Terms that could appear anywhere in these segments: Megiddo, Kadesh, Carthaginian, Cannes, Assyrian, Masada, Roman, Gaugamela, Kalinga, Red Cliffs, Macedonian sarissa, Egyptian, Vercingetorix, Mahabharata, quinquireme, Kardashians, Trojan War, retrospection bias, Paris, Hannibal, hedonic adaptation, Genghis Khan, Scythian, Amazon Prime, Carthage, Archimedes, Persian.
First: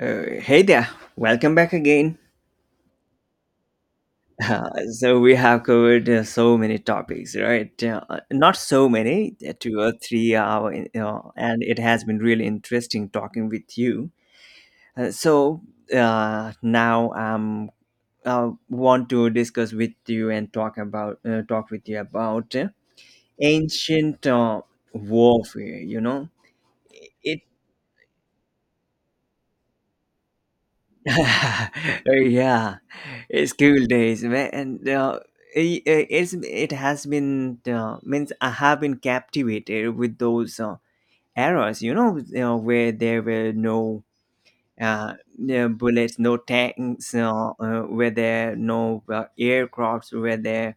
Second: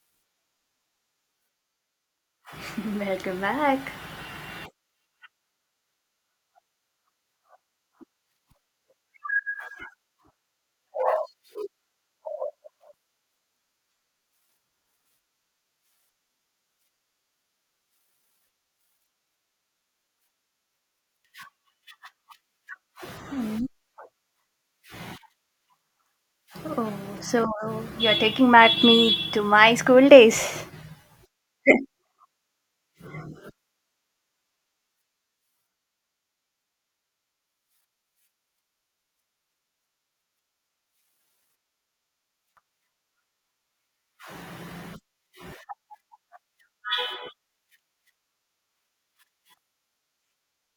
Hey there, welcome back again. Welcome back. So we have covered so many topics, right? Not so many, 2 or 3 hour, and it has been really interesting talking with you. So now I want to discuss with you and talk with you about ancient warfare. You know, Oh, it so you're taking back me to my school days. Yeah, school days, man. And it has been means I have been captivated with those eras. You know, where there were no bullets, no tanks, where there no aircrafts were there,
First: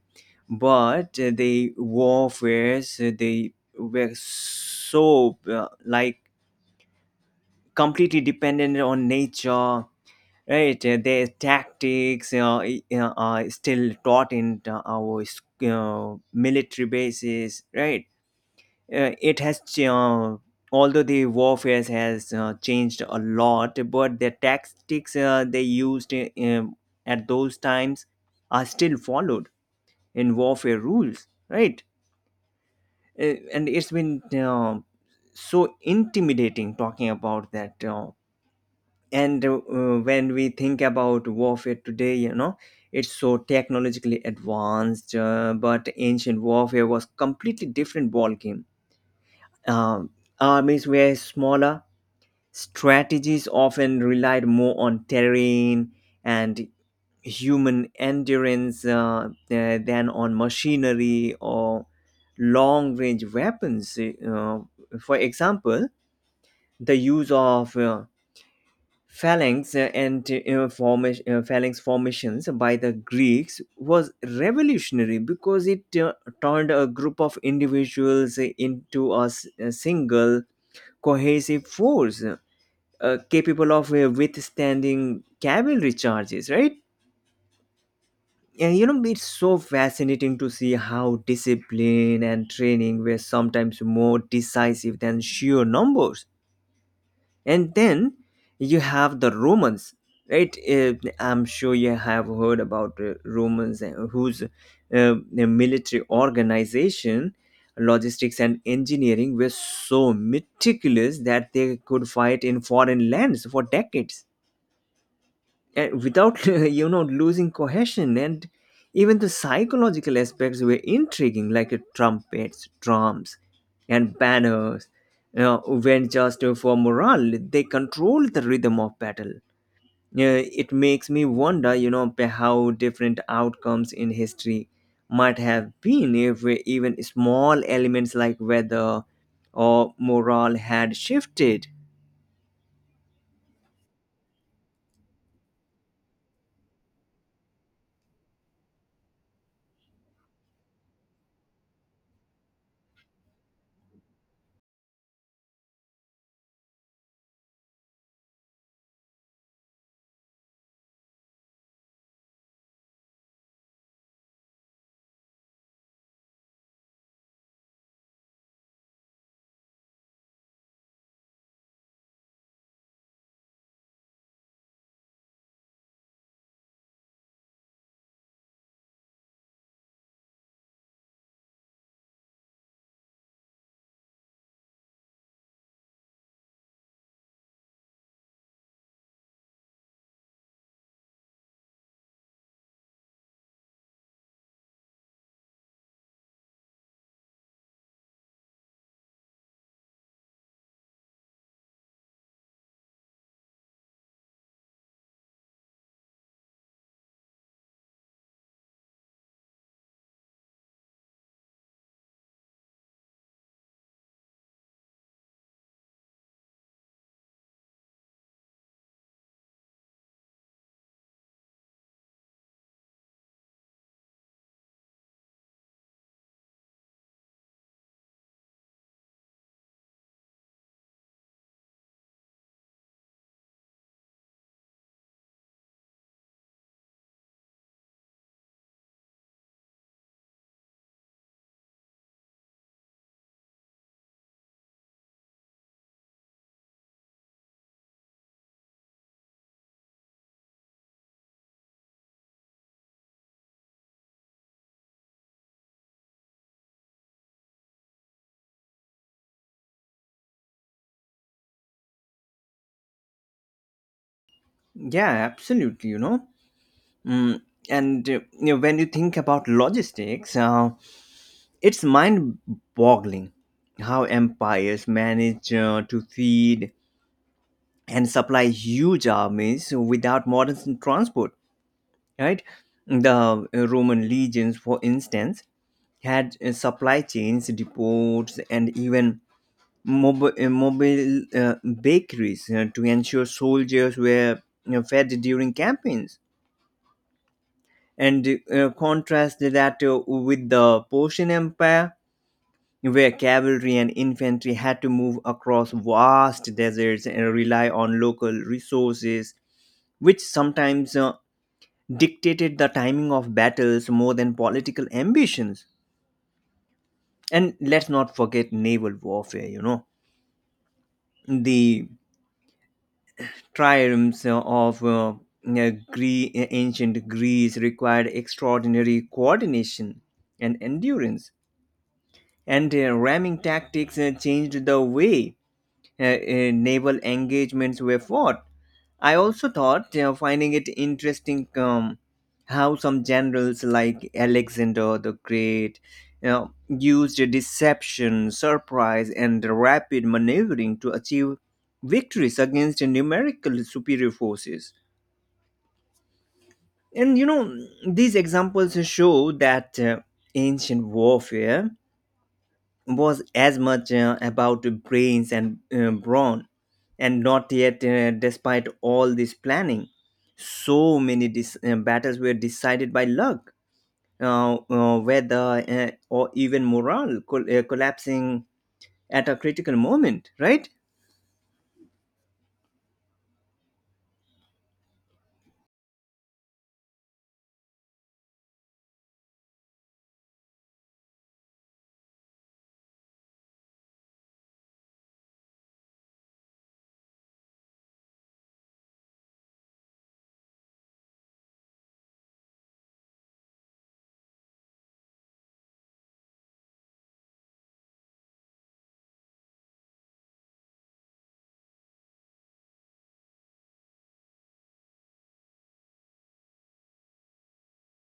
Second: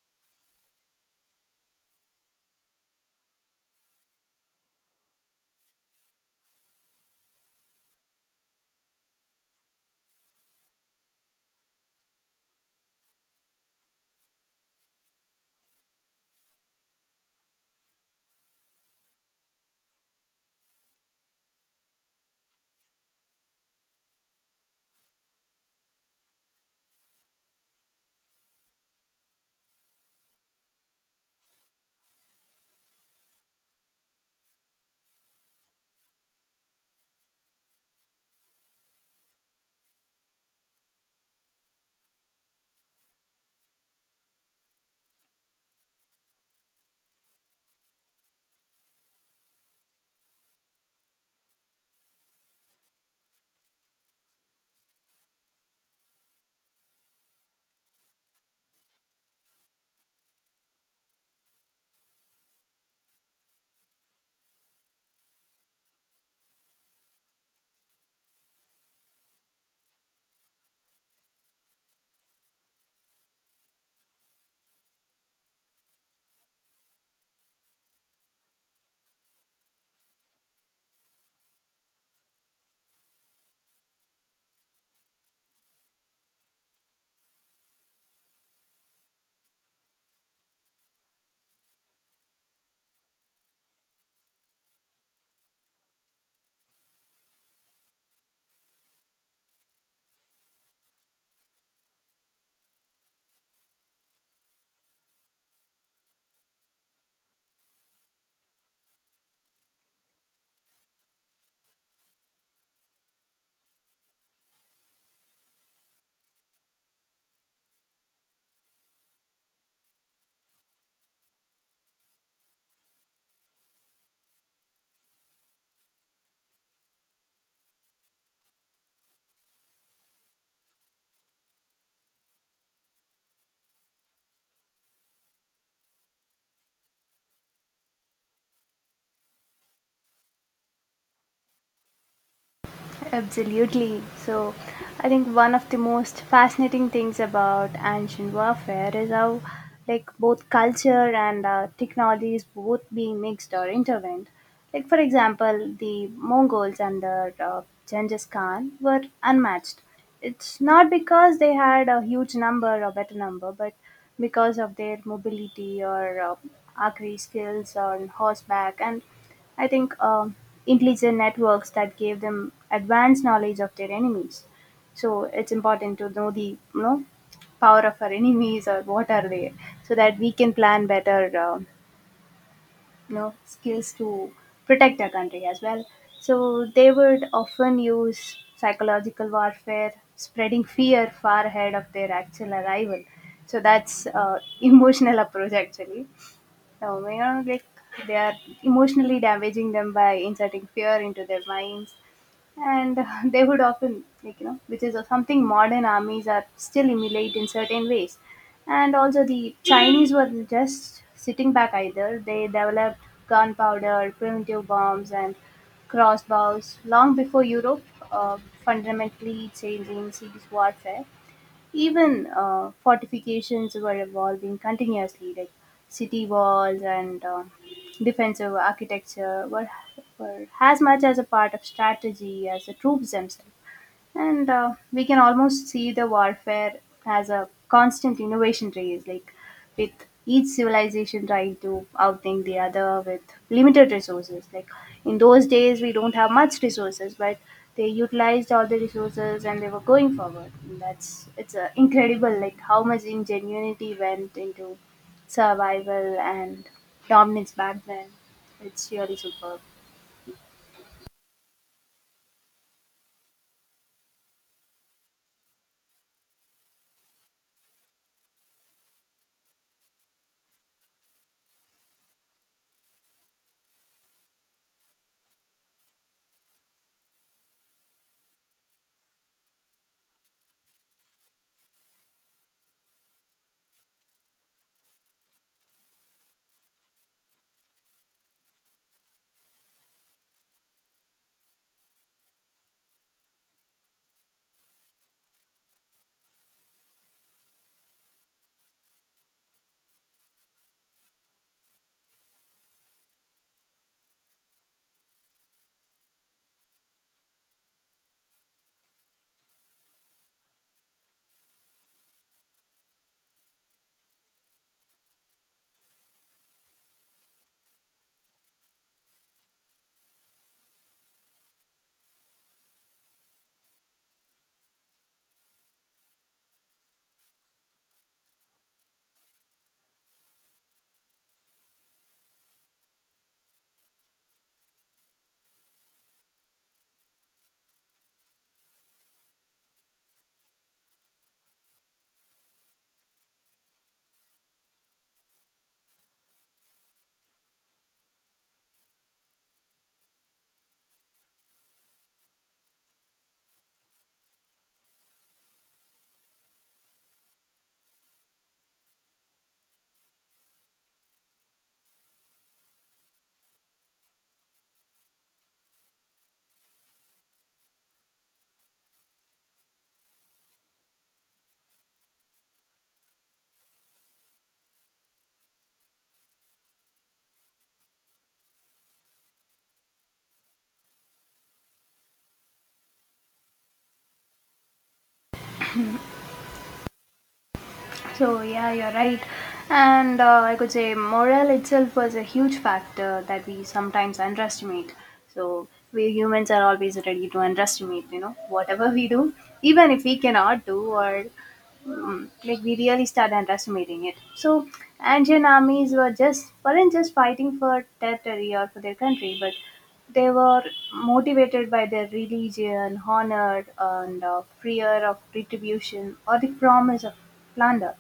but the warfares they were so like completely dependent on nature. Right, their tactics are still taught in our military bases. Right, uh, it has ch- uh, although the warfare has changed a lot, but the tactics they used at those times are still followed in warfare rules. Right, and it's been so intimidating talking about that. And when we think about warfare today, it's so technologically advanced, but ancient warfare was completely different ballgame. um, Armies were smaller. Strategies often relied more on terrain and human endurance than on machinery or long range weapons. For example, the use of phalanx formations by the Greeks was revolutionary because it turned a group of individuals into a single cohesive force, capable of withstanding cavalry charges, right? And you know, it's so fascinating to see how discipline and training were sometimes more decisive than sheer numbers. And then you have the Romans, right? I'm sure you have heard about Romans, whose the military organization, logistics and engineering were so meticulous that they could fight in foreign lands for decades and without losing cohesion. And even the psychological aspects were intriguing, like trumpets, drums and banners, you know, when just for morale they control the rhythm of battle. It makes me wonder, you know, how different outcomes in history might have been if even small elements like weather or morale had shifted. Absolutely. So, I think one of the most fascinating things about ancient warfare is how, like, both culture and technology is both being mixed or intervened. Like, for example, the Mongols under Genghis Khan were unmatched. It's not because they had a huge number or better number, but because of their mobility or archery skills on horseback, and I think intelligent networks that gave them advanced knowledge of their enemies. So it's important to know the, you know, power of our enemies or what are they, so that we can plan better um you know, skills to protect our country as well. So they would often use psychological warfare, spreading fear far ahead of their actual arrival. So that's emotional approach actually. No, may not like they are emotionally damaging them by inserting fear into their minds, and they would often, like, you know, which is something modern armies are still emulate in certain ways, and also the Chinese were just sitting back either. They developed gunpowder, primitive bombs, and crossbows long before Europe, uh, fundamentally changing siege warfare. Even fortifications were evolving continuously, like city walls and defensive architecture were as much as a part of strategy as the troops themselves. And we can almost see the warfare as a constant innovation race, like with each civilization trying to outthink the other with limited resources. Like in those days, we don't have much resources, but they utilized all the resources and they were going forward. And that's, it's incredible, like how much ingenuity went into survival and dominance back then. It's really superb. Yeah, absolutely, you know. Mm. And you know, when you think about logistics, it's mind-boggling how empires manage to feed and supply huge armies without modern transport. Right, the Roman legions, for instance, had supply chains, depots, and even mobile bakeries to ensure soldiers were, fed during campaigns. And contrast that with the Persian Empire, where cavalry and infantry had to move across vast deserts and rely on local resources, which sometimes dictated the timing of battles more than political ambitions. And let's not forget naval warfare, you know, the triumphs of ancient Greece required extraordinary coordination and endurance. And ramming tactics changed the way naval engagements were fought. I also thought, finding it interesting, how some generals like Alexander the Great, you know, used deception, surprise, and rapid maneuvering to achieve victories against numerical superior forces. And you know, these examples show that ancient warfare was as much about the brains and brawn, and not yet, despite all this planning, so many battles were decided by luck, weather, or even morale collapsing at a critical moment, right? So yeah, you're right. And I could say morale itself was a huge factor that we sometimes underestimate. So we humans are always ready to underestimate, you know, whatever we do, even if we cannot do or like, we really start underestimating it. So Andean armies were just weren't just fighting for territory or for their country, but they were motivated by their religion, honor, and fear of retribution or the promise of plunder.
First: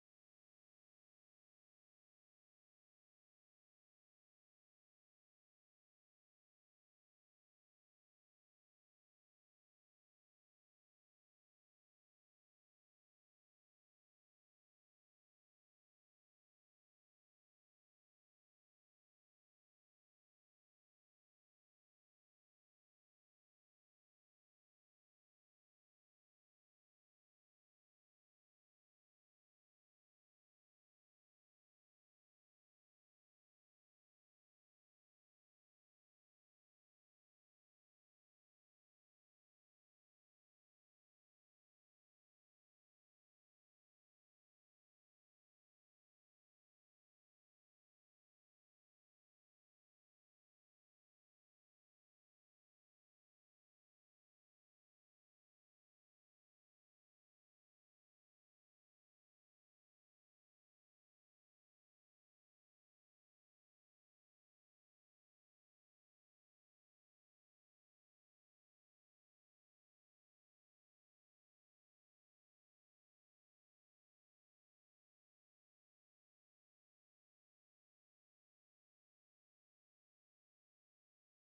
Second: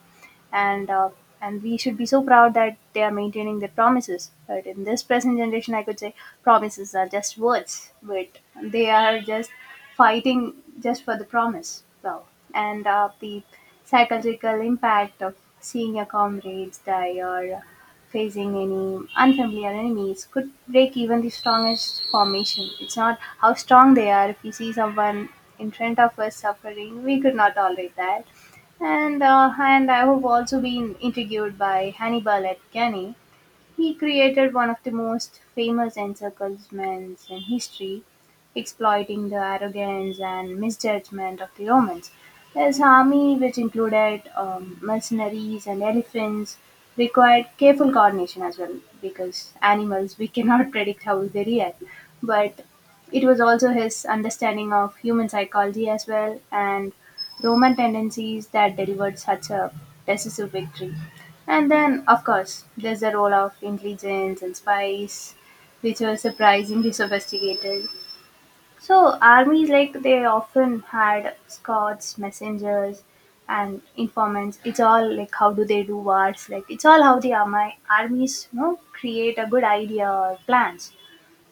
And uh, and we should be so proud that they are maintaining their promises. But in this present generation, I could say promises are just words, but they are just fighting just for the promise. So, and the psychological impact of seeing your comrades die or facing any unfamiliar enemies could break even the strongest formation. It's not how strong they are. If we see someone in front of us suffering, we could not tolerate that. And I have also been intrigued by Hannibal at Cannes. He created one of the most famous encirclements in history, exploiting the arrogance and misjudgment of the Romans. His army, which included mercenaries and elephants, required careful coordination as well because animals we cannot predict how they react. But it was also his understanding of human psychology as well and Roman tendencies that delivered such a decisive victory. And then, of course, there's the role of intelligence and spies, which were surprisingly sophisticated. So, armies like they often had scouts, messengers, and informants. It's all like, how do they do wars? Like, it's all how the army armies you know create a good idea or plans.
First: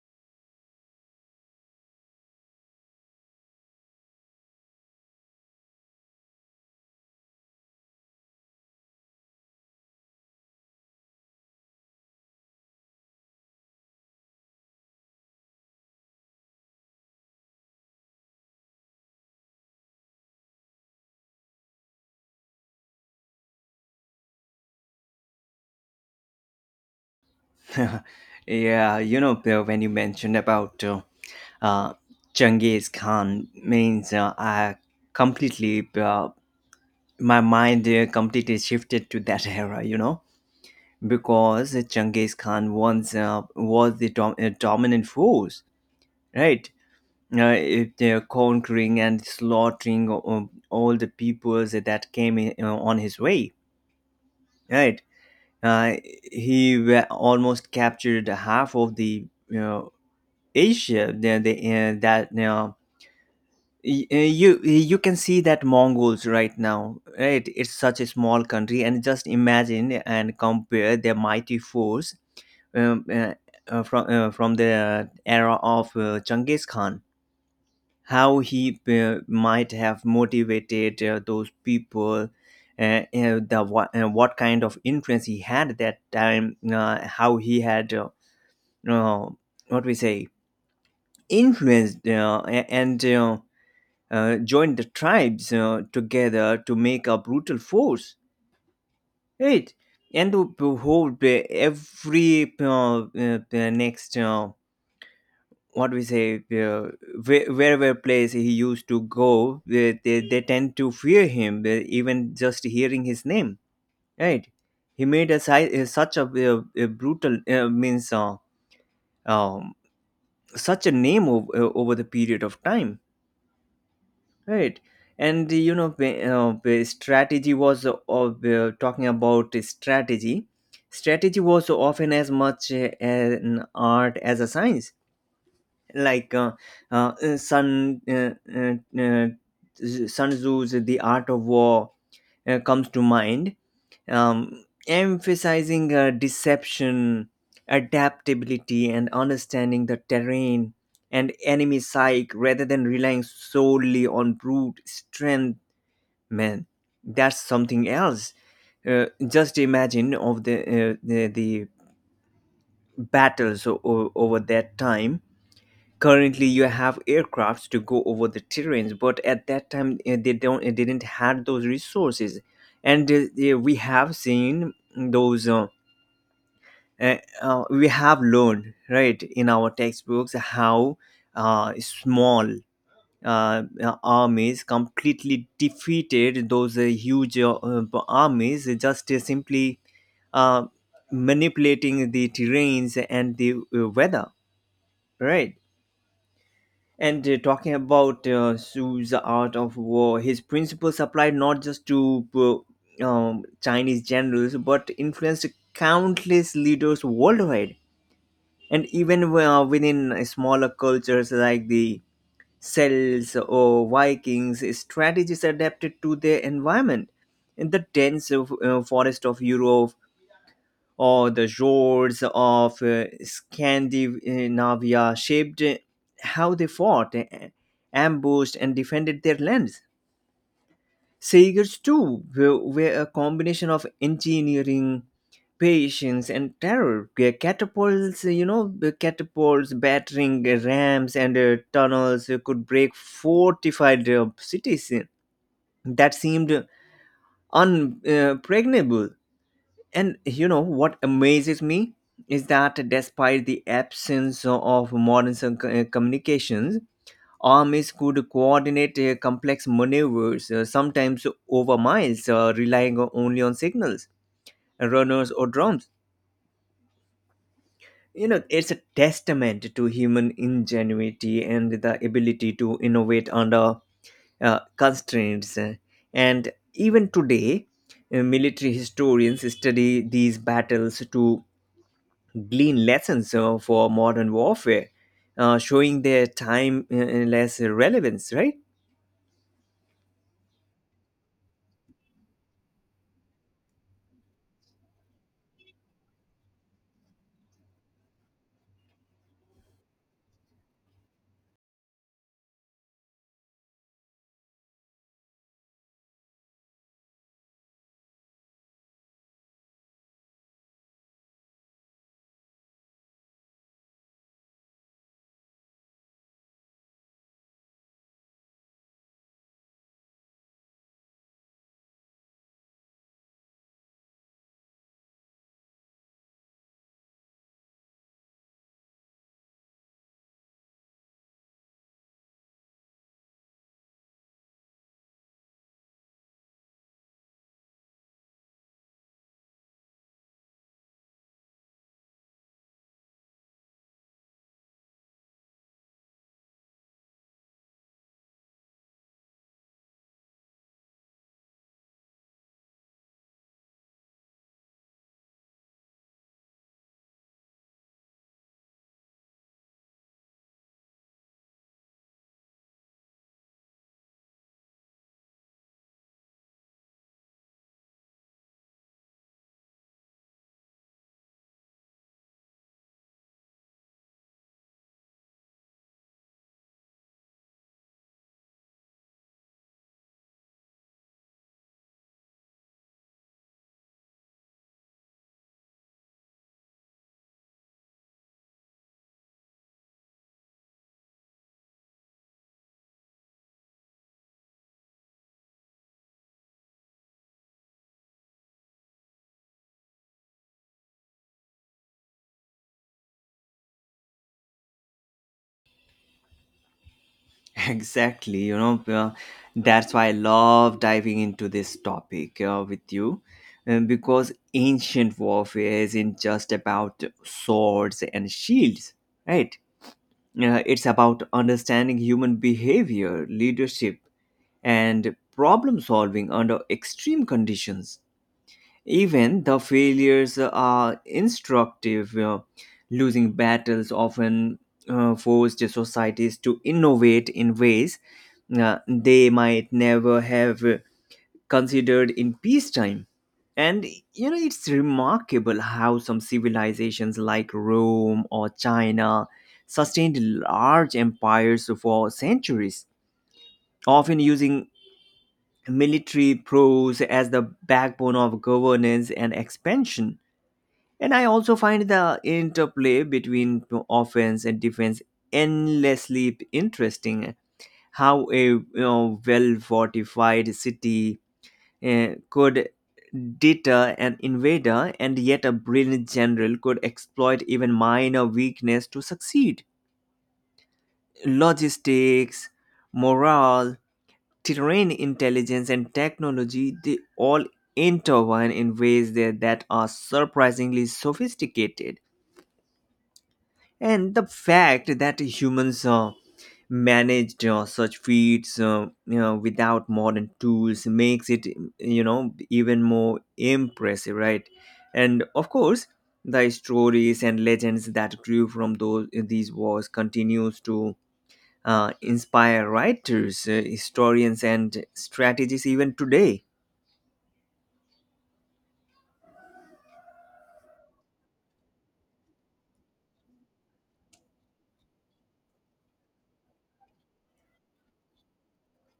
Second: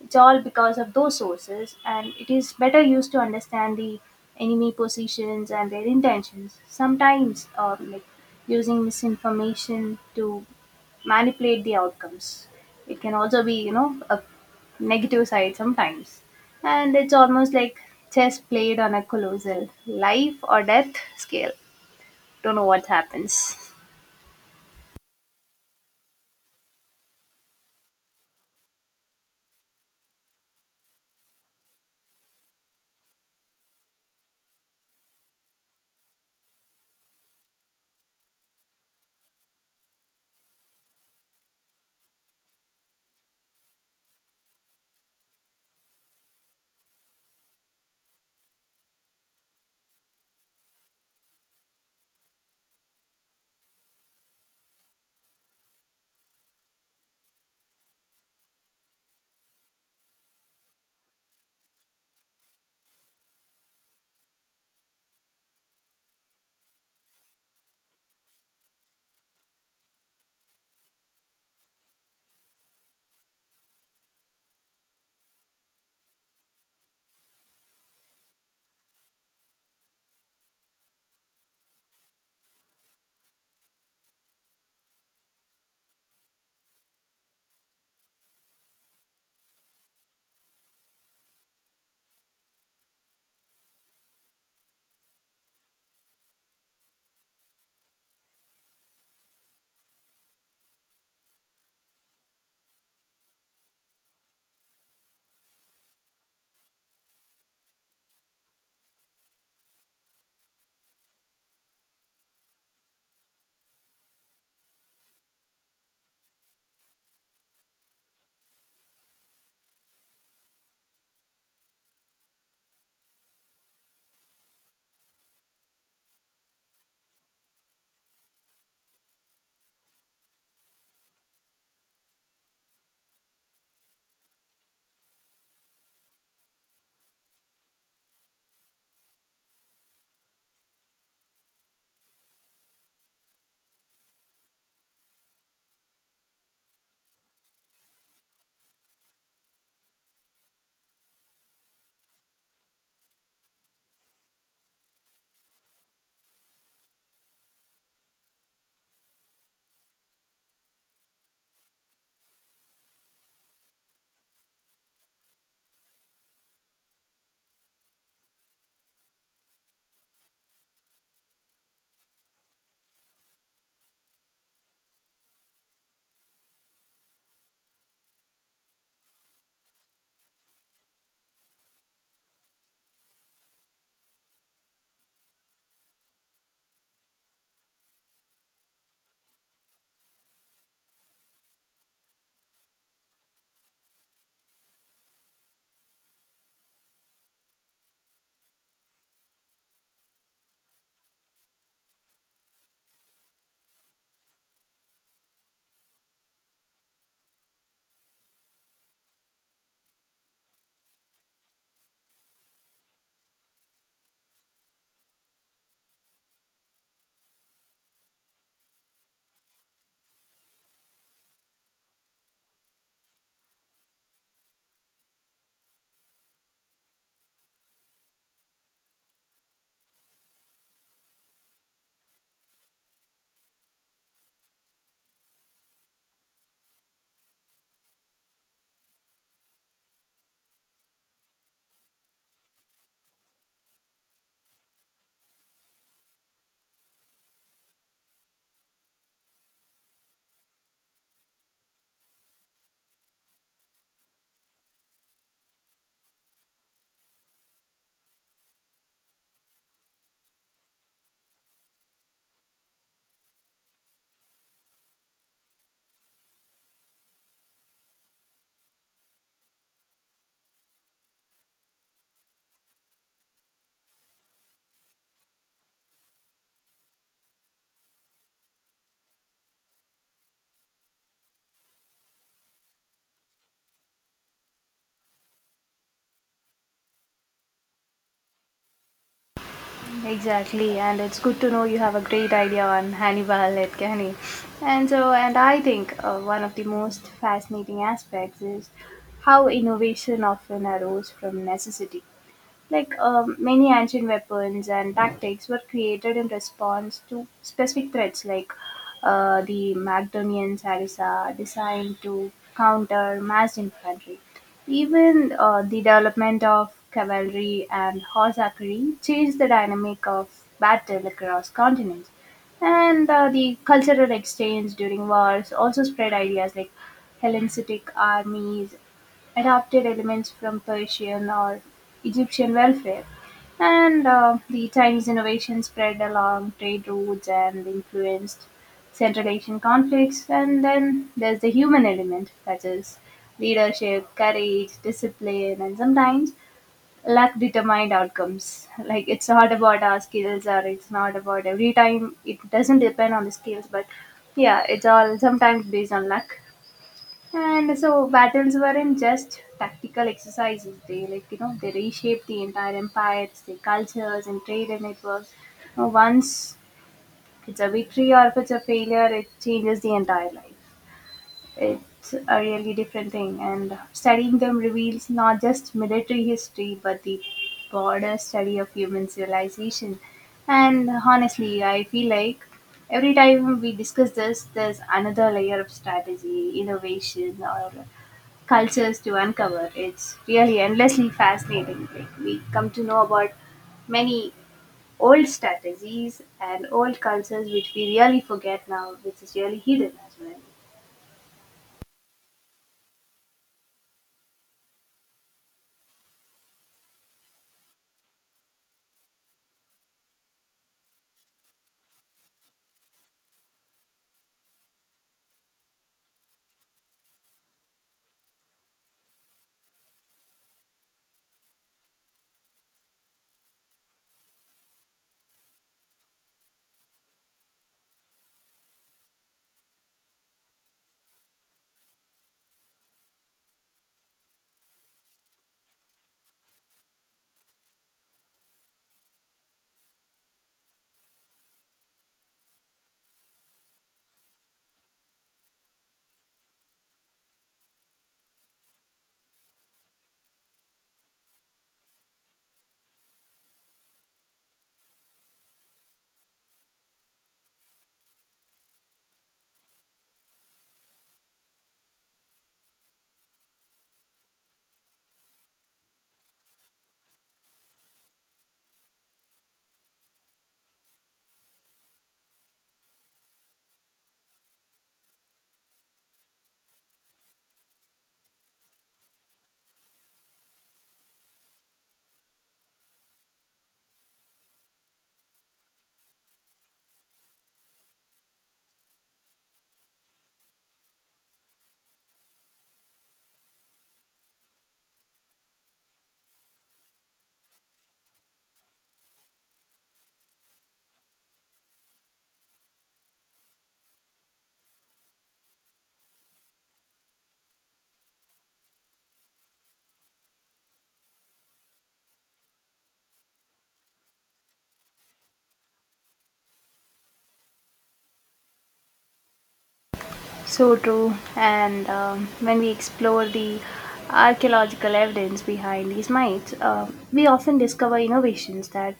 It's all because of those sources, and it is better used to understand the enemy positions and their intentions. Sometimes, like using misinformation to manipulate the outcomes. It can also be, you know, a negative side sometimes. And it's almost like chess played on a colossal life or death scale. Don't know what happens. Yeah, you know, Bill, when you mentioned about uh, Genghis Khan, means I completely my mind completely shifted to that era. You know, because Genghis Khan once was the dominant force, right? If they're conquering and slaughtering, all the peoples that came in, on his way, right? Uh, he almost captured half of the, you know, Asia. The, that you y- you you can see that Mongols right now, right? It's such a small country, and just imagine and compare their mighty force um, uh, from the era of Genghis Khan, how he might have motivated those people, what kind of influence he had at that time, how he had uh, what we say influenced and joined the tribes together to make a brutal force, right? And to hold every next. What we say uh, where- Wherever place he used to go, they tend to fear him, even just hearing his name, right. He made such a brutal, means um, such a name over the period of time, right. And you know, the strategy was of, talking about the strategy, strategy was often as much an art as a science, like uh, uh, Sun uh, uh, uh, Sun Tzu's The Art of War comes to mind, emphasizing deception, adaptability, and understanding the terrain and enemy psyche rather than relying solely on brute strength. Man, that's something else. Just imagine of the battles over that time. Currently you have aircrafts to go over the terrains, but at that time they don't didn't had those resources. And yeah, we have seen those, we have learned, right, in our textbooks how small armies completely defeated those huge armies, just simply uh, manipulating the terrains and the weather, right. And talking about Su's art of war, his principles applied not just to Chinese generals but influenced countless leaders worldwide, and even within smaller cultures like the Celts or Vikings, strategies adapted to their environment. In the dense forest of Europe, or the roads of Scandinavia shaped how they fought, ambushed, and defended their lands. Sailors, too, were a combination of engineering, patience, and terror. Eh, Catapults, you know, eh, catapults, battering rams, and tunnels could break fortified cities that seemed unpregnable. And you know what amazes me is that despite the absence of modern communications, armies could coordinate complex maneuvers, sometimes over miles, relying only on signals, runners, or drums. You know, it's a testament to human ingenuity and the ability to innovate under constraints. And even today, military historians study these battles to glean lessons for modern warfare, showing their time less relevance, right? Exactly, and it's good to know you have a great idea on Hannibal Lecter. And so, and I think one of the most fascinating aspects is how innovation often arose from necessity. Like, many ancient weapons and tactics were created in response to specific threats, like the Macedonian sarissa, designed to counter massed infantry. Even the development of cavalry and horse archery changed the dynamic of battle across continents. And the cultural exchange during wars also spread ideas, like Hellenistic armies adapted elements from Persian or Egyptian welfare, and the Chinese innovation spread along trade routes and influenced Central Asian conflicts. And then there's the human element, that is leadership, courage, discipline, and sometimes luck determined outcomes. Like, it's not about our skills, or it's not about every time, it doesn't depend on the skills, but yeah, it's all sometimes based on luck. And so battles weren't just tactical exercises. They, like, you know, they reshaped the entire empires, the cultures, and trade and networks. Now, once it's a victory or if it's a failure, it changes the entire life. It's a really different thing, and studying them reveals not just military history but the broader study of human civilization. And honestly, I feel like every time we discuss this, there's another layer of strategy, innovation, or cultures to uncover. It's really endlessly fascinating. Like, we come to know about many old strategies and old cultures which we really forget now, which is really hidden as well. Exactly. You know, that's why I love diving into this topic with you. Because ancient warfare isn't just about swords and shields, right? It's about understanding human behavior, leadership, and problem solving under extreme conditions. Even the failures are instructive. Losing battles often forced societies to innovate in ways they might never have considered in peacetime. And you know, it's remarkable how some civilizations like Rome or China sustained large empires for centuries, often using military prowess as the backbone of governance and expansion. And I also find the interplay between offense and defense endlessly interesting. How a, you know, well fortified city could deter an invader, and yet a brilliant general could exploit even minor weakness to succeed. Logistics, morale, terrain intelligence, and technology, they all intertwine in ways that are surprisingly sophisticated. And the fact that humans managed such feats, you know, without modern tools makes it, even more impressive, right? And of course, the stories and legends that grew from those these wars continues to inspire writers, historians, and strategists even today. So true. And when we explore the archaeological evidence behind these mines, we often discover innovations that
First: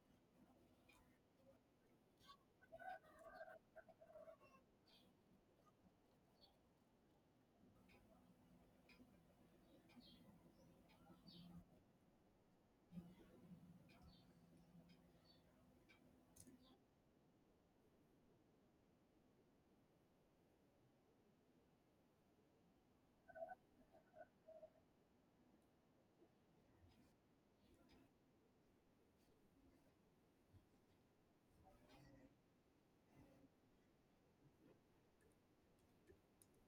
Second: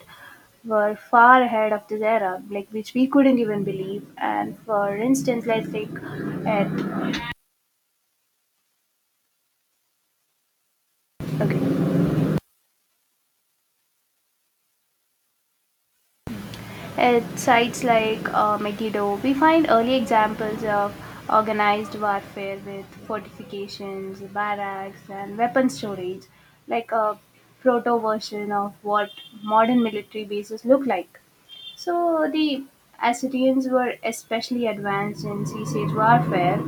were far ahead of this era, like which we couldn't even believe. And for instance, let's take at, okay. At sites like Megiddo, we find early examples of organized warfare with fortifications, barracks, and weapon storage, like a proto version of what modern military bases look like. So the Assyrians were especially advanced in sea siege warfare,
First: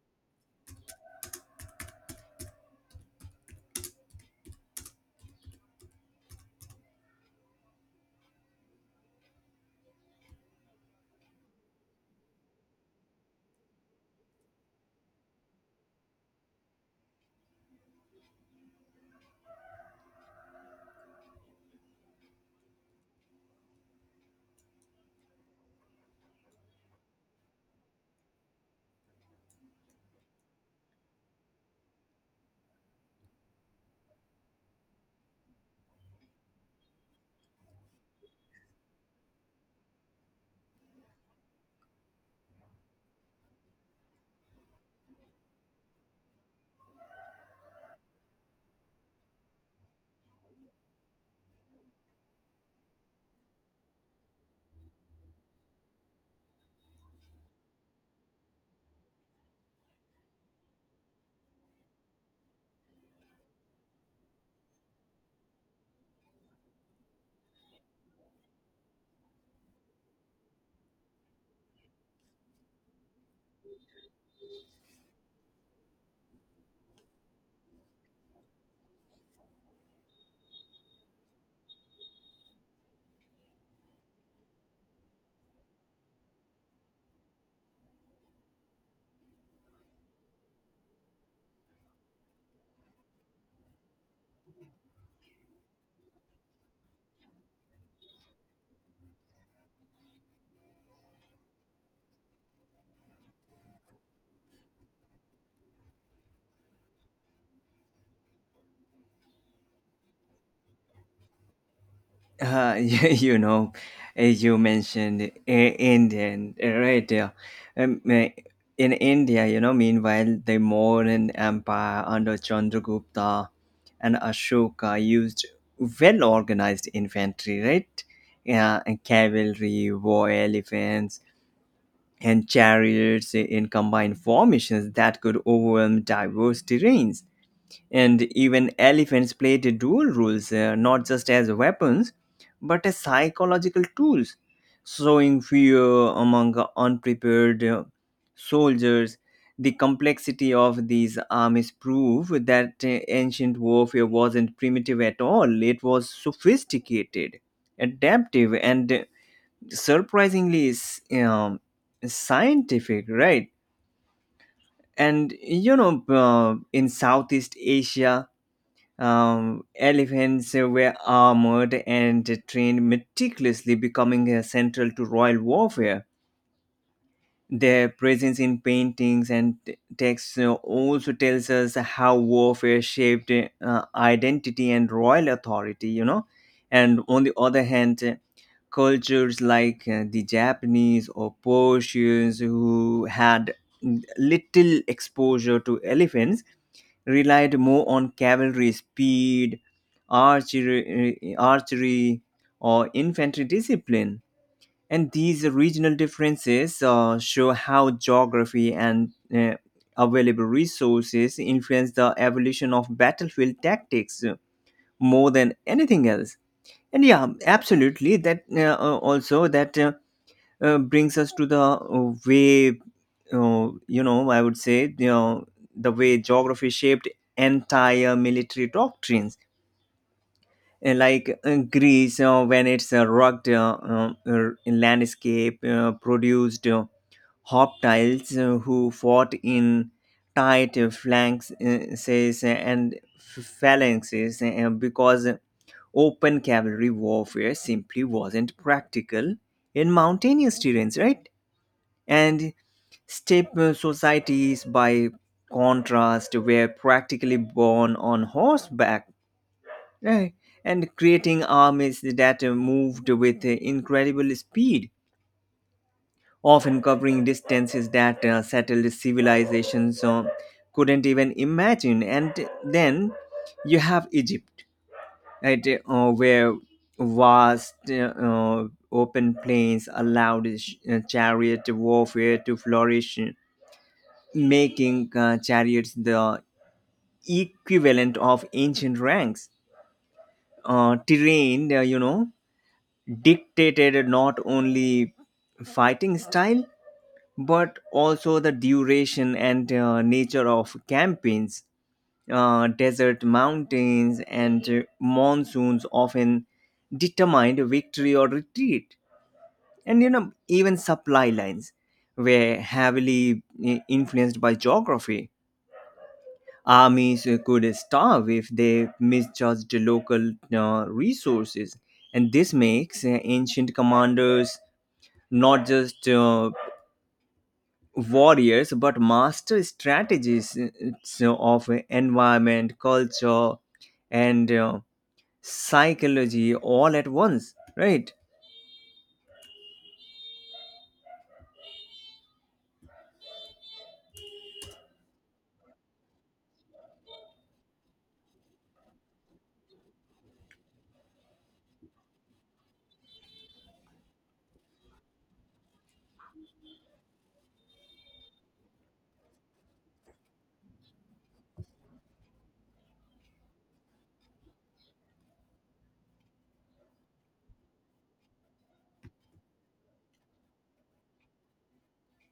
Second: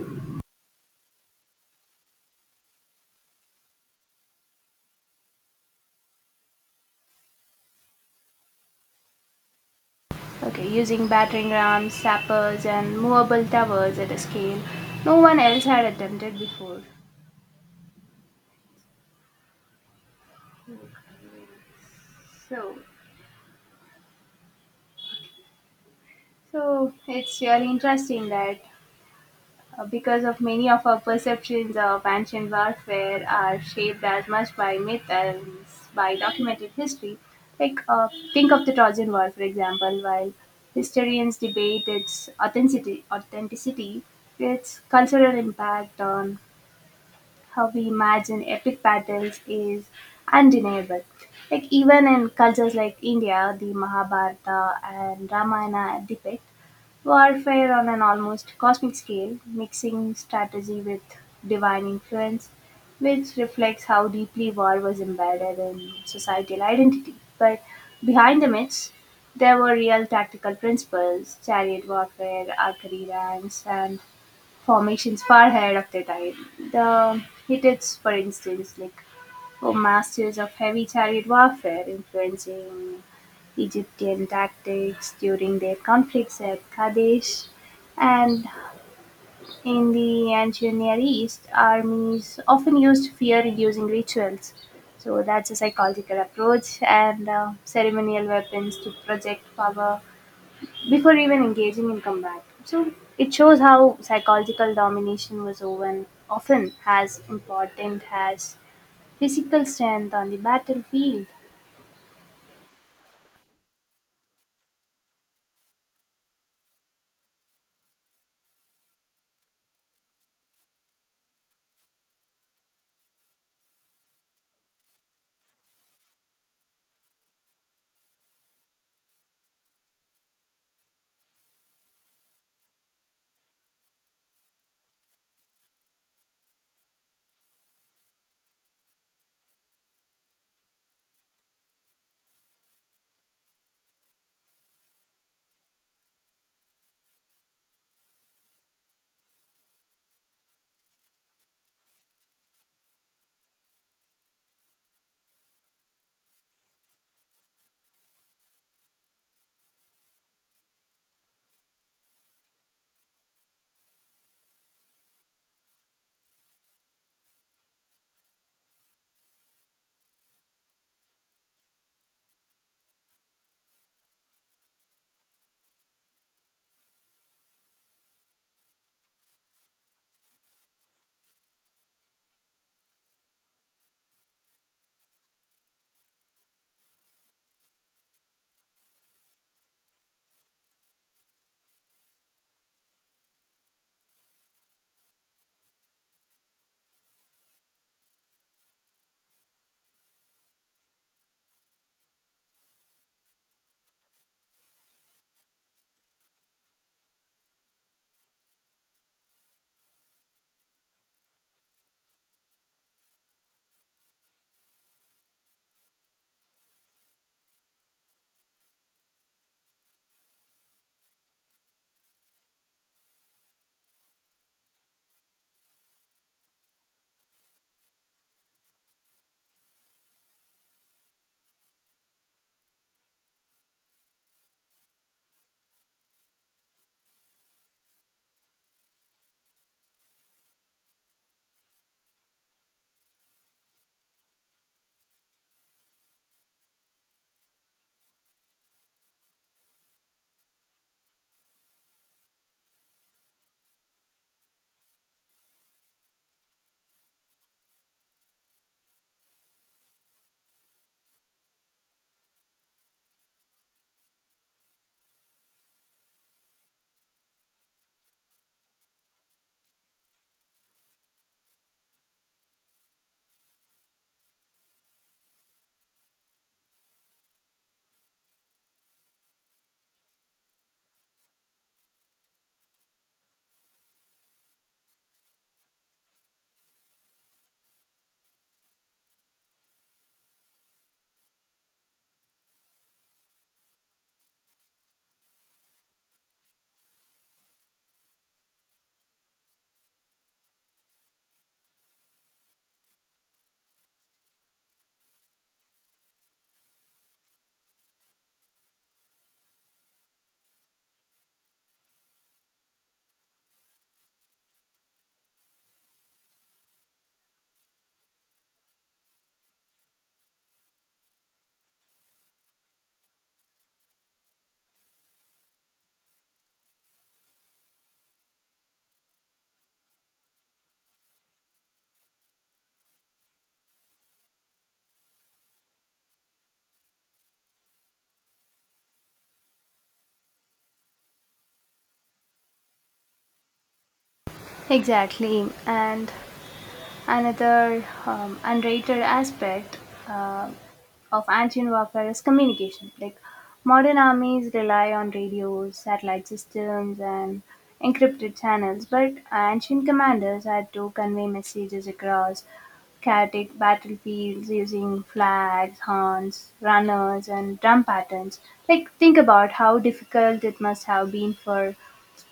okay, using battering rams, sappers, and movable towers at a scale no one else had attempted before. So So it's really interesting that because of many of our perceptions of ancient warfare are shaped as much by myth as by documented history. Like, think of the Trojan War, for example. While historians debate its authenticity, its cultural impact on how we imagine epic battles is undeniable. Like, even in cultures like India, the Mahabharata and Ramayana depict warfare on an almost cosmic scale, mixing strategy with divine influence, which reflects how deeply war was embedded in societal identity. But behind the myths, there were real tactical principles, chariot warfare, archery ranks, and formations far ahead of their time. The Hittites, for instance, like for masters of heavy chariot warfare, influencing Egyptian tactics during their conflicts at Kadesh. And in the ancient Near East, armies often used fear reducing rituals. So that's a psychological approach and ceremonial weapons to project power before even engaging in combat. So it shows how psychological domination was often as important as physical strength on the battlefield. You know, as you mentioned, Indian, right there. Um, uh, in India, you know, meanwhile, the Mauryan Empire under Chandragupta and Ashoka used well organized infantry, right? Yeah, and cavalry, war elephants, and chariots in combined formations that could overwhelm diverse terrains. And even elephants played dual roles, not just as weapons, but as psychological tools, sowing fear among unprepared soldiers. The complexity of these armies prove that ancient warfare wasn't primitive at all, it was sophisticated, adaptive, and surprisingly scientific, right? And you know, in Southeast Asia, elephants were armored and trained meticulously, becoming central to royal warfare. Their presence in paintings and texts also tells us how warfare shaped identity and royal authority, you know. And on the other hand, cultures like the Japanese or Persians, who had little exposure to elephants, relied more on cavalry speed, archery or infantry discipline. And these regional differences show how geography and available resources influence the evolution of battlefield tactics more than anything else. And yeah, absolutely. That also that brings us to the way, you know, I would say, you know, the way geography shaped entire military doctrines. Like Greece, when its rugged landscape produced hoplites who fought in tight flanks, and phalanxes, because open cavalry warfare simply wasn't practical in mountainous terrains, right? And Step societies, by contrast, were practically born on horseback, eh, and creating armies that moved with incredible speed, often covering distances that settled civilizations couldn't even imagine. And then you have Egypt, right, where vast open plains allowed chariot warfare to flourish, making chariots the equivalent of ancient ranks. Terrain, dictated not only fighting style but also the duration and nature of campaigns. Desert mountains and monsoons often determined victory or retreat, and you know, even supply lines were heavily influenced by geography. Armies could starve if they misjudged local resources, and this makes ancient commanders not just warriors but master strategies so of environment, culture, and psychology all at once, right? Exactly, and another underrated aspect uh, of ancient warfare is communication. Like, modern armies rely on radios, satellite systems, and encrypted channels, but ancient commanders had to convey messages across chaotic battlefields using flags, horns, runners, and drum patterns. Like, think about how difficult it must have been for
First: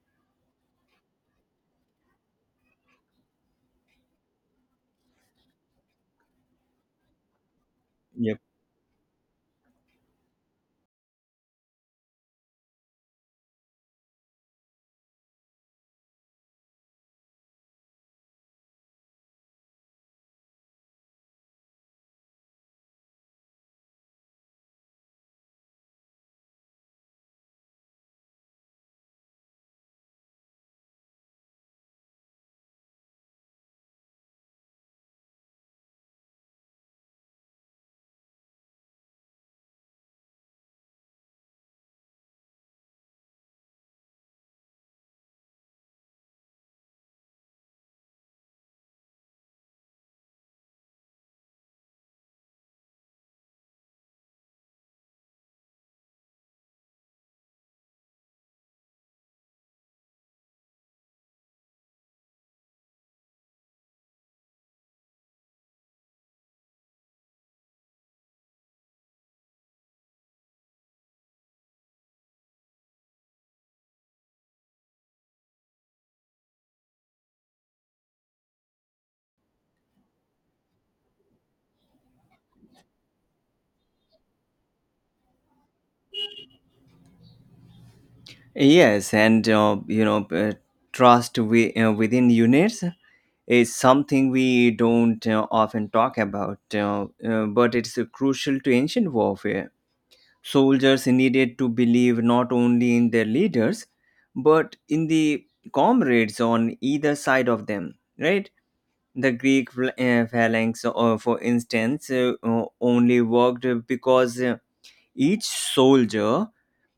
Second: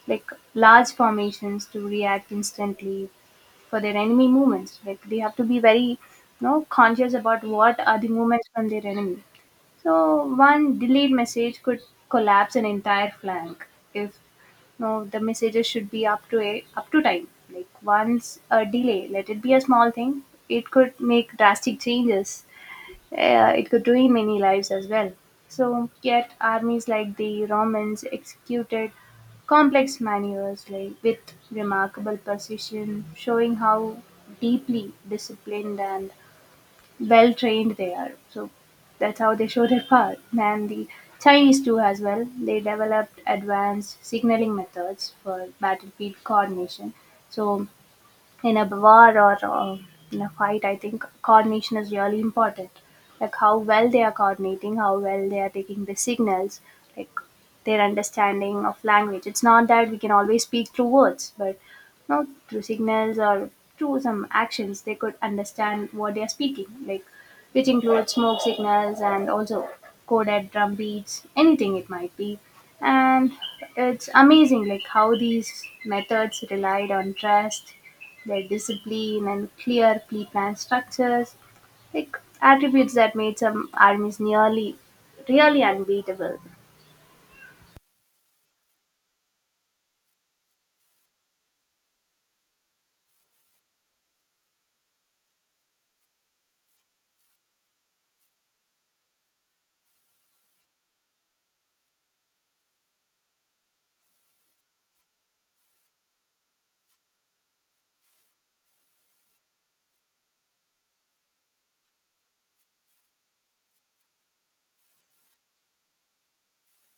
like large formations to react instantly for their enemy movements. Like, they have to be very, you know, conscious about what are the Yep. movements from their enemy. So one delayed message could collapse an entire flank if you know, the messages should be up to a, up to time. Like, once a delay, let it be a small thing, it could make drastic changes. It could ruin many lives as well. So, yet armies like the Romans executed complex maneuvers like with remarkable precision, showing how deeply disciplined and well trained they are. So, that's how they show their power. And the Chinese too as well. They developed advanced signaling methods for battlefield coordination. So in a war or in a fight, I think coordination is really important. Like, how well they are coordinating, how well they are taking the signals, like their understanding of language. It's not that we can always speak through words, but you know, through signals or through some actions, they could understand what they are speaking. Like, which includes smoke signals and also coded drum beats, anything it might be. And it's amazing, like how these methods relied on trust their discipline and clear, pre-planned structures, like attributes that made some armies nearly, really unbeatable. Yes, and trust within units is something we don't often talk about, but it's crucial to ancient warfare. Soldiers needed to believe not only in their leaders, but in the comrades on either side of them, right? The Greek phalanx, for instance, only worked because each soldier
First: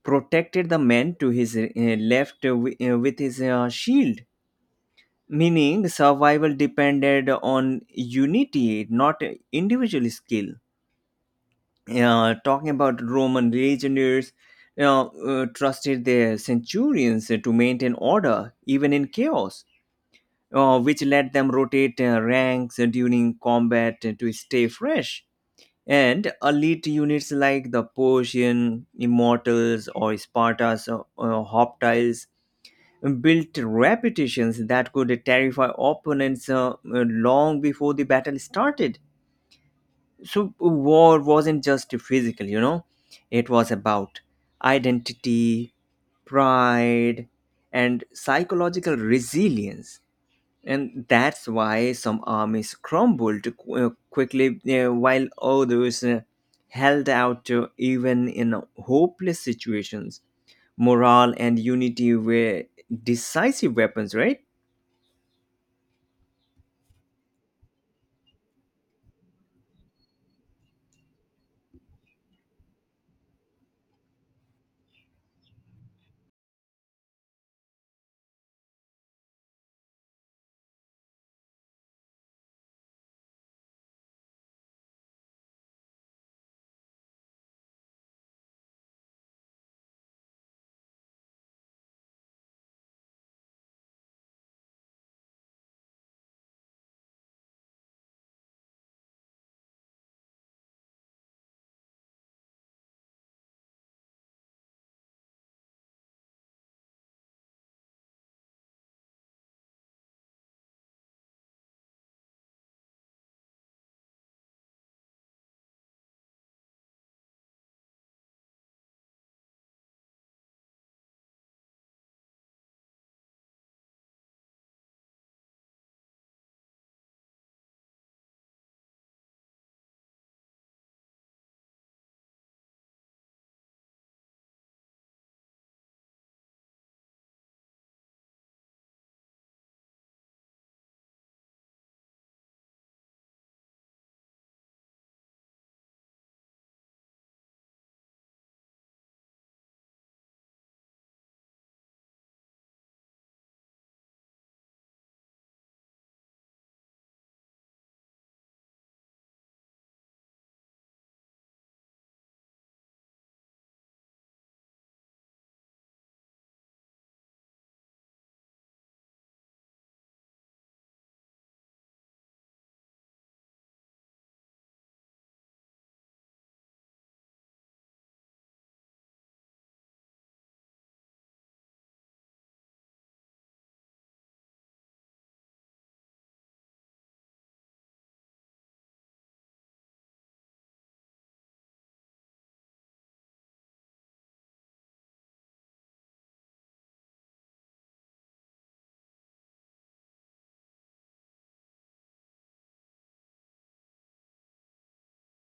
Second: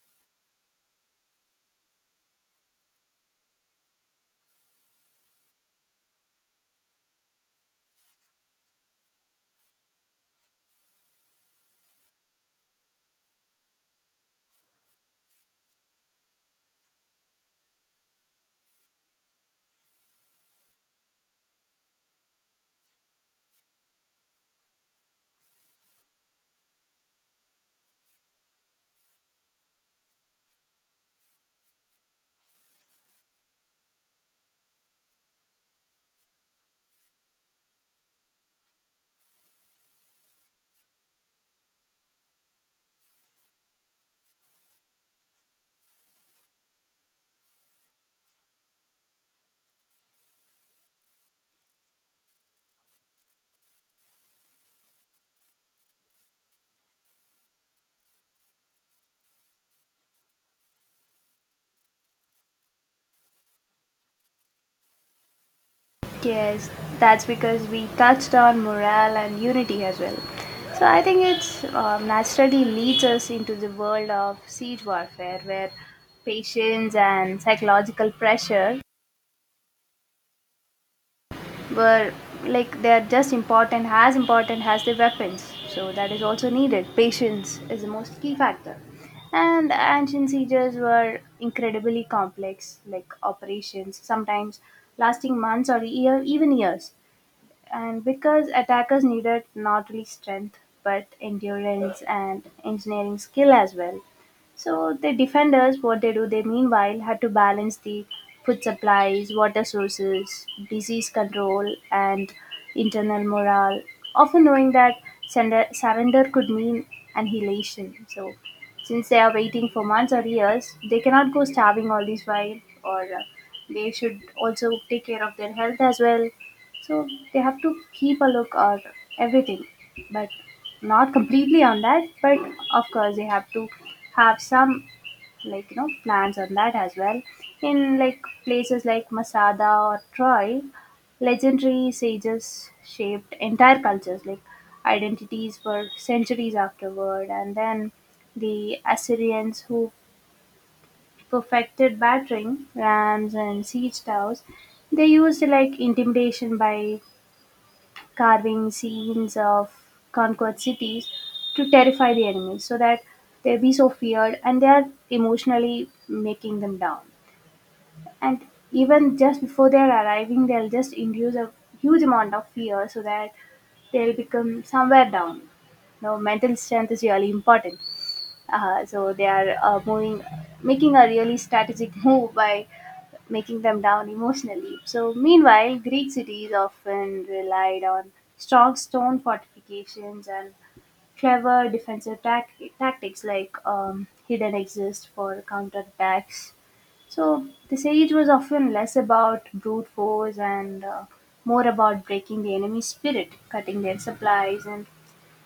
protected the man to his left with his shield, meaning survival depended on unity, not individual skill. Talking about Roman legionaries, you know, trusted their centurions to maintain order even in chaos, which let them rotate ranks during combat to stay fresh, and elite units like the Persian Immortals or Sparta's Hoplites built reputations that could terrify opponents long before the battle started. So, war wasn't just physical, you know, it was about identity, pride, and psychological resilience, and that's why some armies crumbled quickly while others held out even in hopeless situations. Morale and unity were decisive weapons, right? Yes, that's because we touched on morale and unity as well. So I think it's naturally leads us into the world of siege warfare, where patience and psychological pressure were, like, they are just important as the weapons, so that is also needed. Patience is the most key factor, and the ancient sieges were incredibly complex like operations, sometimes lasting months or year, even years, and because attackers needed not only strength but endurance and engineering skill as well. So the defenders, what they do, they meanwhile had to balance the food supplies, water sources, disease control, and internal morale, often knowing that surrender could mean annihilation. So since they are waiting for months or years, they cannot go starving all this while, or they should also take care of their health as well, so they have to keep a look or everything, but not completely on that. But of course, they have to have some plans on that as well. In like places like Masada or Troy, legendary sages shaped entire cultures, like identities for centuries afterward, and then the Assyrians who perfected battering rams and siege towers. They used like intimidation by carving scenes of conquered cities to terrify the enemies so that they be so feared and they are emotionally making them down. And even just before they're arriving, they'll just induce a huge amount of fear so that they'll become somewhere down. Now, mental strength is really important. So they are moving, making a really strategic move by making them down emotionally. So meanwhile, Greek cities often relied on strong stone fortifications and clever tactics like hidden exist for counterattacks. So the siege was often less about brute force and more about breaking the enemy's spirit, cutting their supplies, and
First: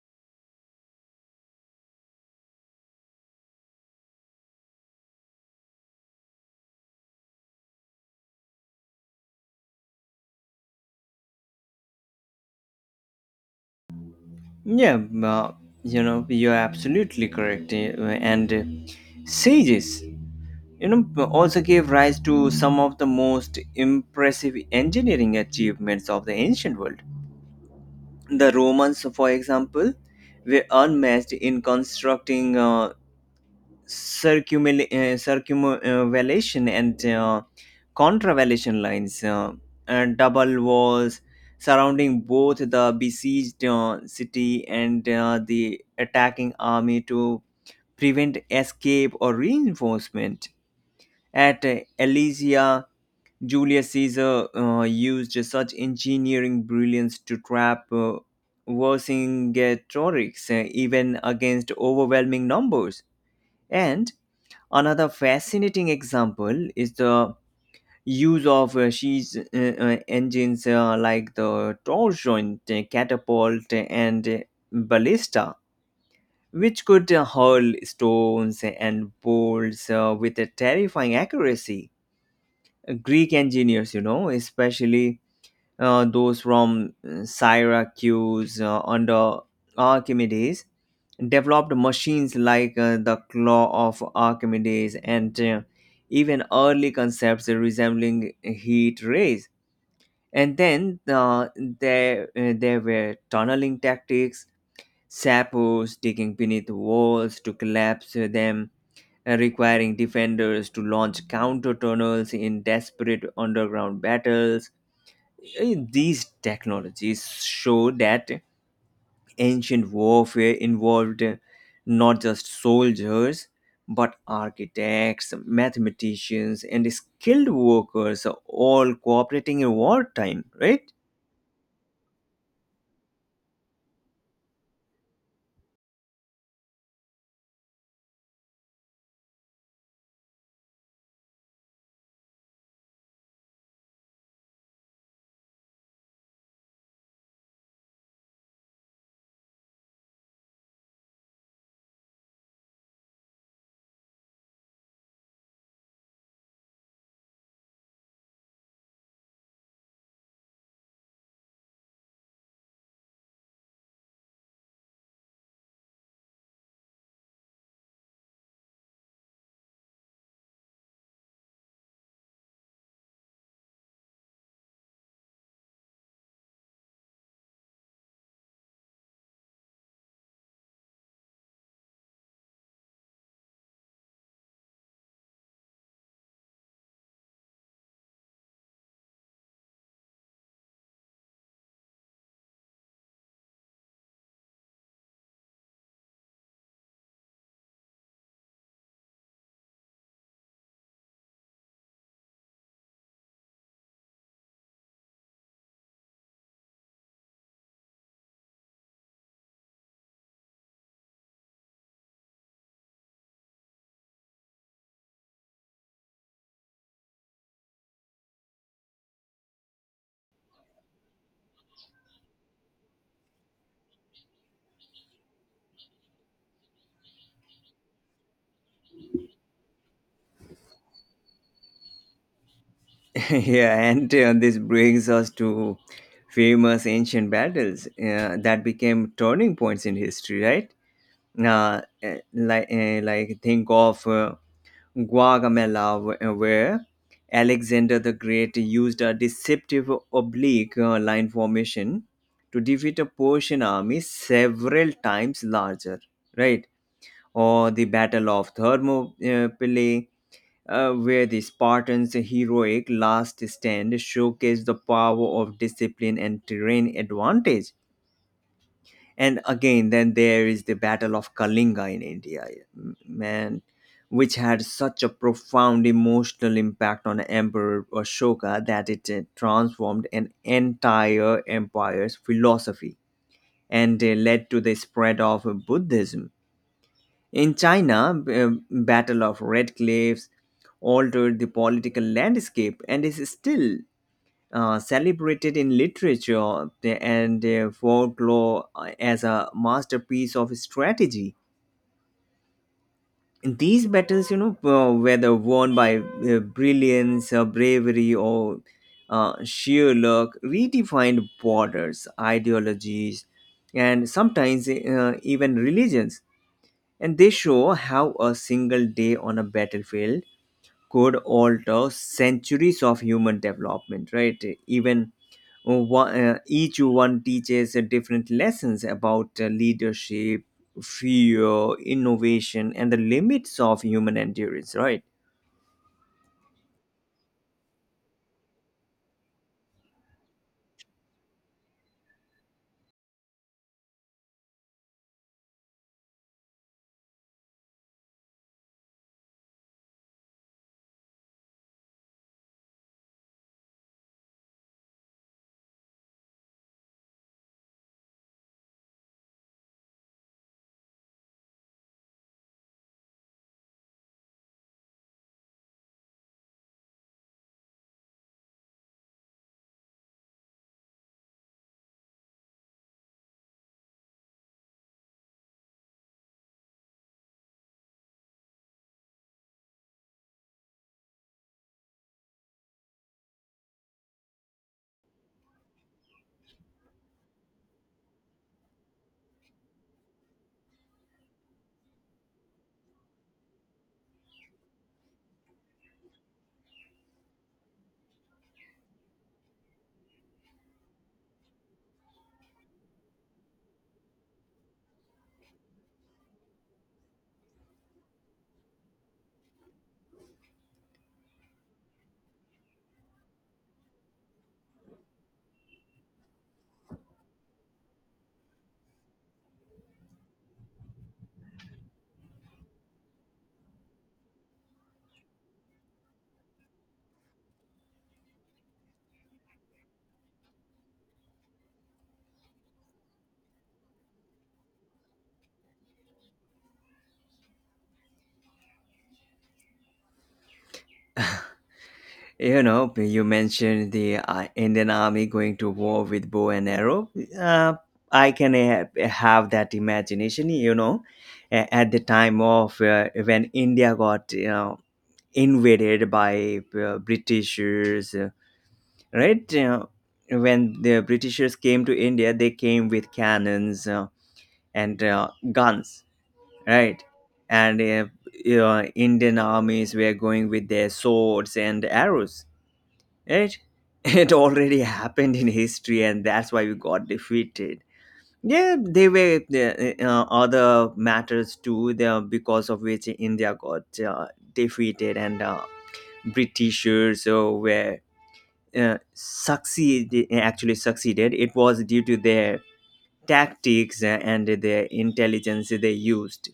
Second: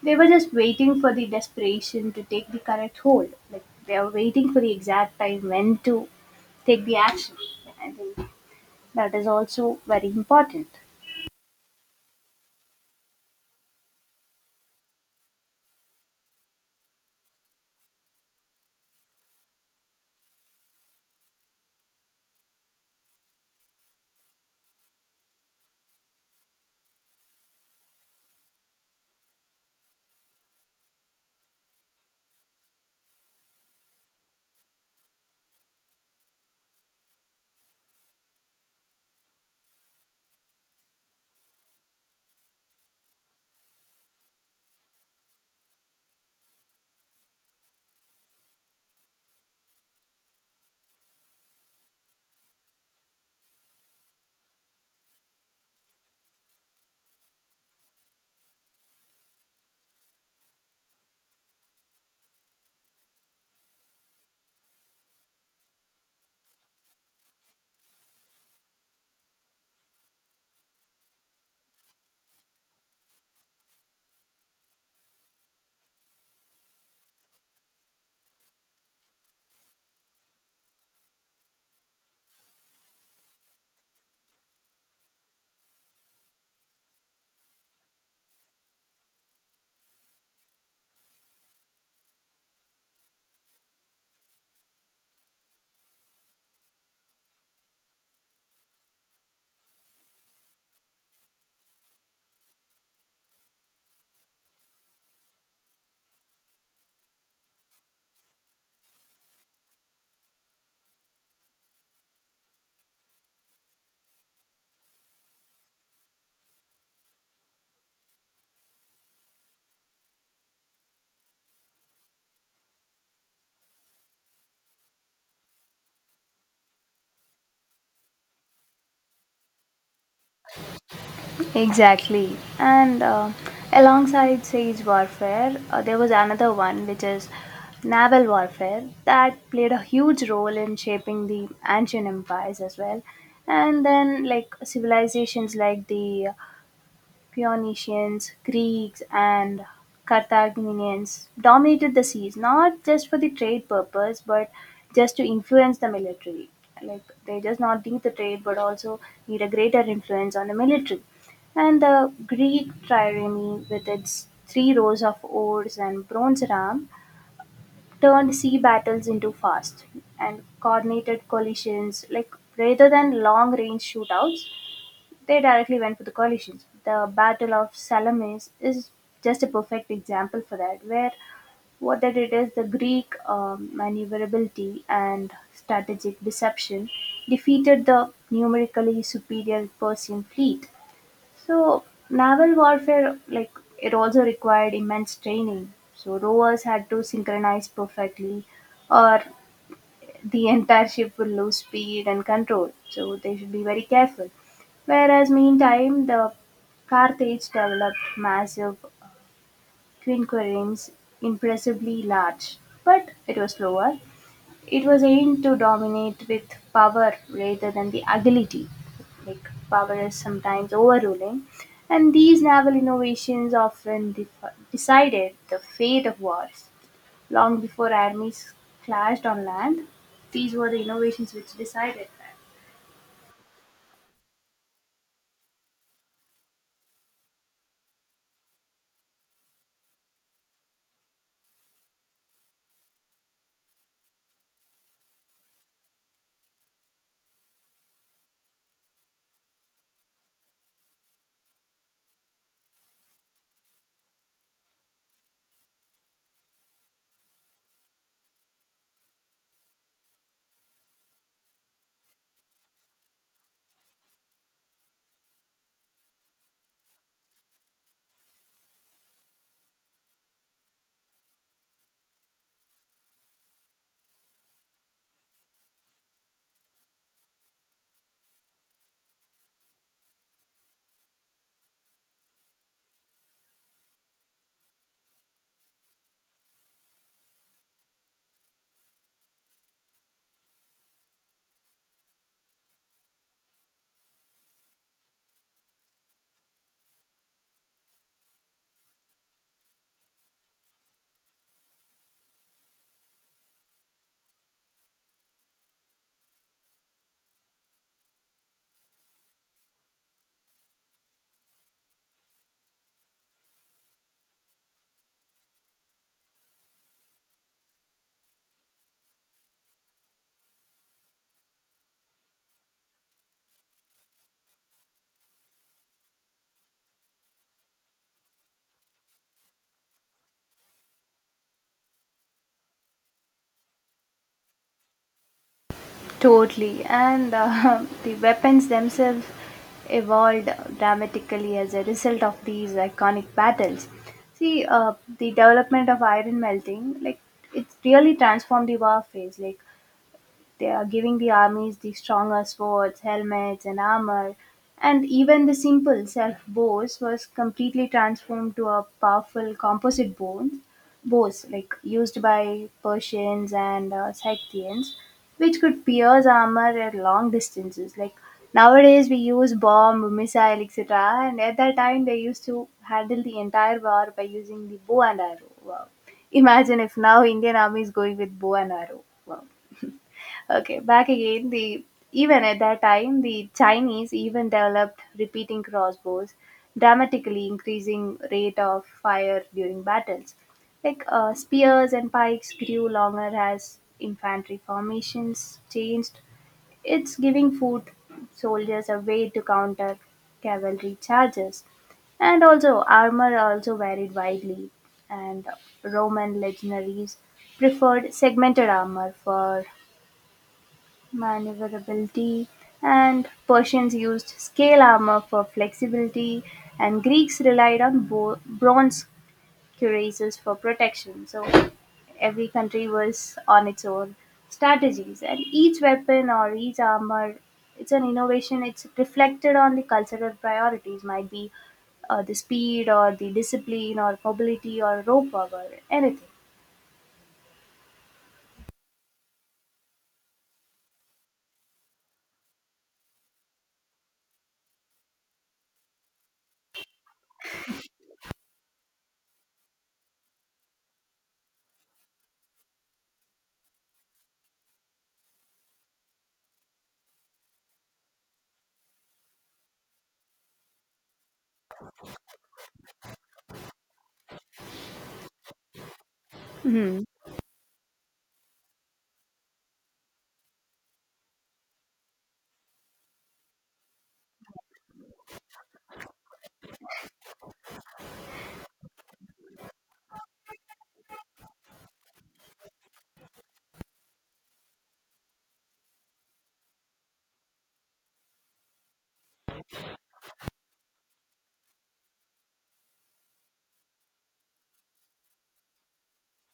they were just waiting for the desperation to take the correct hold. Like they were waiting for the exact time when to take the action. I think that is also very important. Yeah, you're absolutely correct, and sages, you know, also gave rise to some of the most impressive engineering achievements of the ancient world. The Romans, for example, were unmatched in constructing circumvallation and contravallation lines, and double walls surrounding both the besieged city and the attacking army to prevent escape or reinforcement at Elysia. Julius Caesar used such engineering brilliance to trap Vercingetorix even against overwhelming numbers. And another fascinating example is the use of siege engines like the torsion, catapult, and ballista, which could hurl stones and bolts with a terrifying accuracy. Greek engineers, you know, especially those from Syracuse under Archimedes, developed machines like the claw of Archimedes and even early concepts resembling heat rays. And then there were tunneling tactics, sappers digging beneath walls to collapse them, requiring defenders to launch counter tunnels in desperate underground battles. These technologies show that ancient warfare involved not just soldiers but architects, mathematicians, and skilled workers all cooperating in wartime, right? Exactly. And alongside siege warfare, there was another one which is naval warfare that played a huge role in shaping the ancient empires as well. And then, like civilizations like the Phoenicians, Greeks, and Carthaginians dominated the seas not just for the trade purpose but just to influence the military. Like they just not need the trade but also need a greater influence on the military. And the Greek trireme, with its three rows of oars and bronze ram, turned sea battles into fast and coordinated collisions, like rather than long range shootouts, they directly went for the coalitions. The Battle of Salamis is just a perfect example for that, where what they did is the Greek maneuverability and strategic deception defeated the numerically superior Persian fleet. So, naval warfare, like, it also required immense training. So, rowers had to synchronize perfectly or the entire ship will lose speed and control, so they should be very careful. Whereas, meantime, the Carthage developed massive quinquiremes, impressively large, but it was slower. It was aimed to dominate with power rather than the agility. Like power is sometimes overruling, and these naval innovations decided the fate of wars. Long before armies clashed on land, these were the innovations which decided that. Yeah, and this brings us to famous ancient battles that became turning points in history, right? Like think of Guagamela, where Alexander the Great used a deceptive oblique line formation to defeat a Persian army several times larger, right? Or the Battle of Thermopylae, where the Spartans' heroic last stand showcased the power of discipline and terrain advantage. And again, then there is the Battle of Kalinga in India, man, which had such a profound emotional impact on Emperor Ashoka that it transformed an entire empire's philosophy and led to the spread of Buddhism. In China, b- uh, Battle of Red Cliffs altered the political landscape and is still celebrated in literature and folklore as a masterpiece of strategy. These battles, you know, whether won by brilliance, bravery, or sheer luck, redefined borders, ideologies, and sometimes even religions. And they show how a single day on a battlefield could alter centuries of human development, right? Even one, each one teaches different lessons about leadership, fear, innovation, and the limits of human endurance, right? Totally. And the weapons themselves evolved dramatically as a result of these iconic battles. See, the development of iron melting, like, it really transformed the war phase. Like, they are giving the armies the stronger swords, helmets, and armor, and even the simple self bows was completely transformed to a powerful bows like used by Persians and Scythians, which could pierce armor at long distances. Like nowadays, we use bomb, missile, etc., and at that time they used to handle the entire war by using the bow and arrow. Wow. Imagine if now Indian army is going with bow and arrow. Wow. Okay, back again. The even at that time, the Chinese even developed repeating crossbows, dramatically increasing rate of fire during battles. Like spears and pikes grew longer as infantry formations changed. It's giving foot soldiers a way to counter cavalry charges, and also armor also varied widely. And Roman legionaries preferred segmented armor for maneuverability, and Persians used scale armor for flexibility, and Greeks relied on bronze cuirasses for protection. So every country was on its own strategies, and each weapon or each armor, it's an innovation. It's reflected on the cultural priorities, might be the speed or the discipline or mobility or rope power, anything. You know, you mentioned the Indian army going to war with bow and arrow. Uh, I can have that imagination, you know, at the time of when India got, you know, invaded by Britishers, right? When the Britishers came to India, they came with cannons and guns, Hmm. right? And Indian armies were going with their swords and arrows, right? It already happened in history, and that's why we got defeated. Yeah, they were other matters too, the, because of which India got defeated and Britishers were succeed actually succeeded. It was due to their tactics and their intelligence they used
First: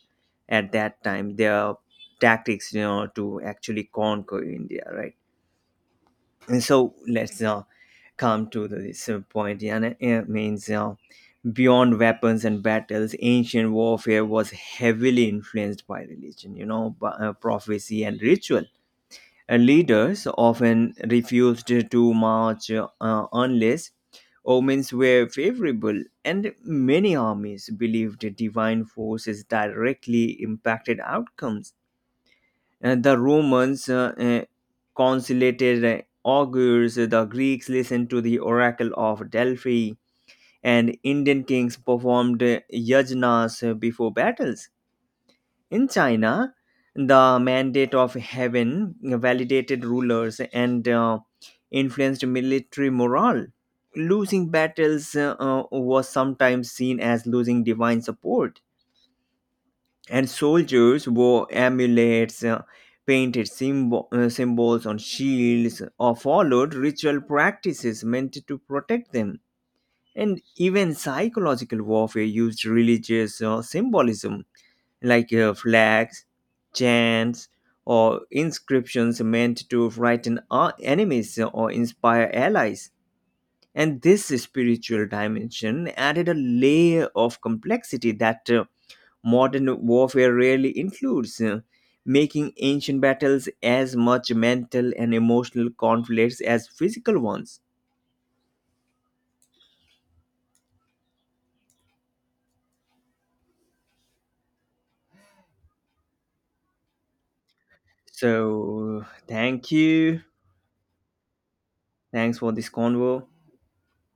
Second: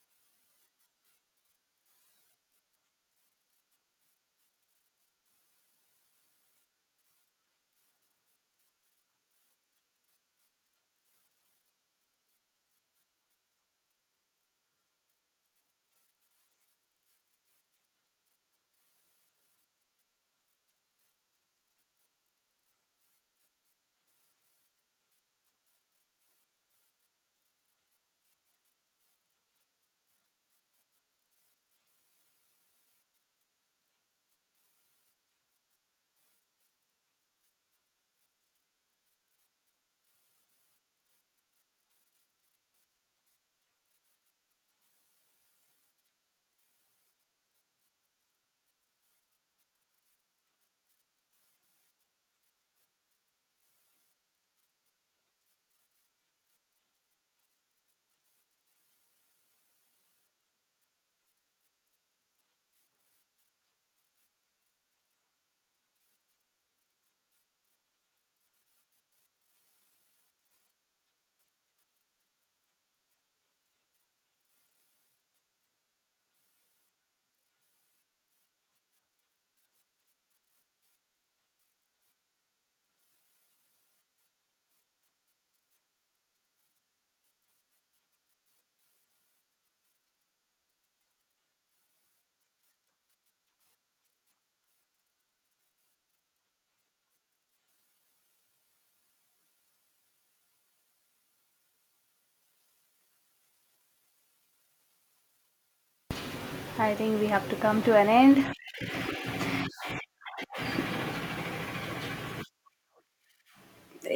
at that time. Their tactics, you know, to actually conquer India, right? And so let's come to this point. Yeah, and it means beyond weapons and battles, ancient warfare was heavily influenced by religion, you know, by, prophecy and ritual. Leaders often refused to march unless omens were favorable, and many armies believed divine forces directly impacted outcomes. And the Romans consulted augurs, the Greeks listened to the oracle of Delphi, and Indian kings performed yajnas before battles. In China, the mandate of heaven validated rulers and influenced military morale. Losing battles was sometimes seen as losing divine support, and soldiers wore amulets, painted symbols on shields, or followed ritual practices meant to protect them. And even psychological warfare used religious symbolism like flags, chants, or inscriptions meant to frighten our enemies or inspire allies. And this spiritual dimension added a layer of complexity that modern warfare rarely includes, making ancient battles as much mental and emotional conflicts as physical ones. I think we have to come to an end. So, thank you. Thanks for this convo. It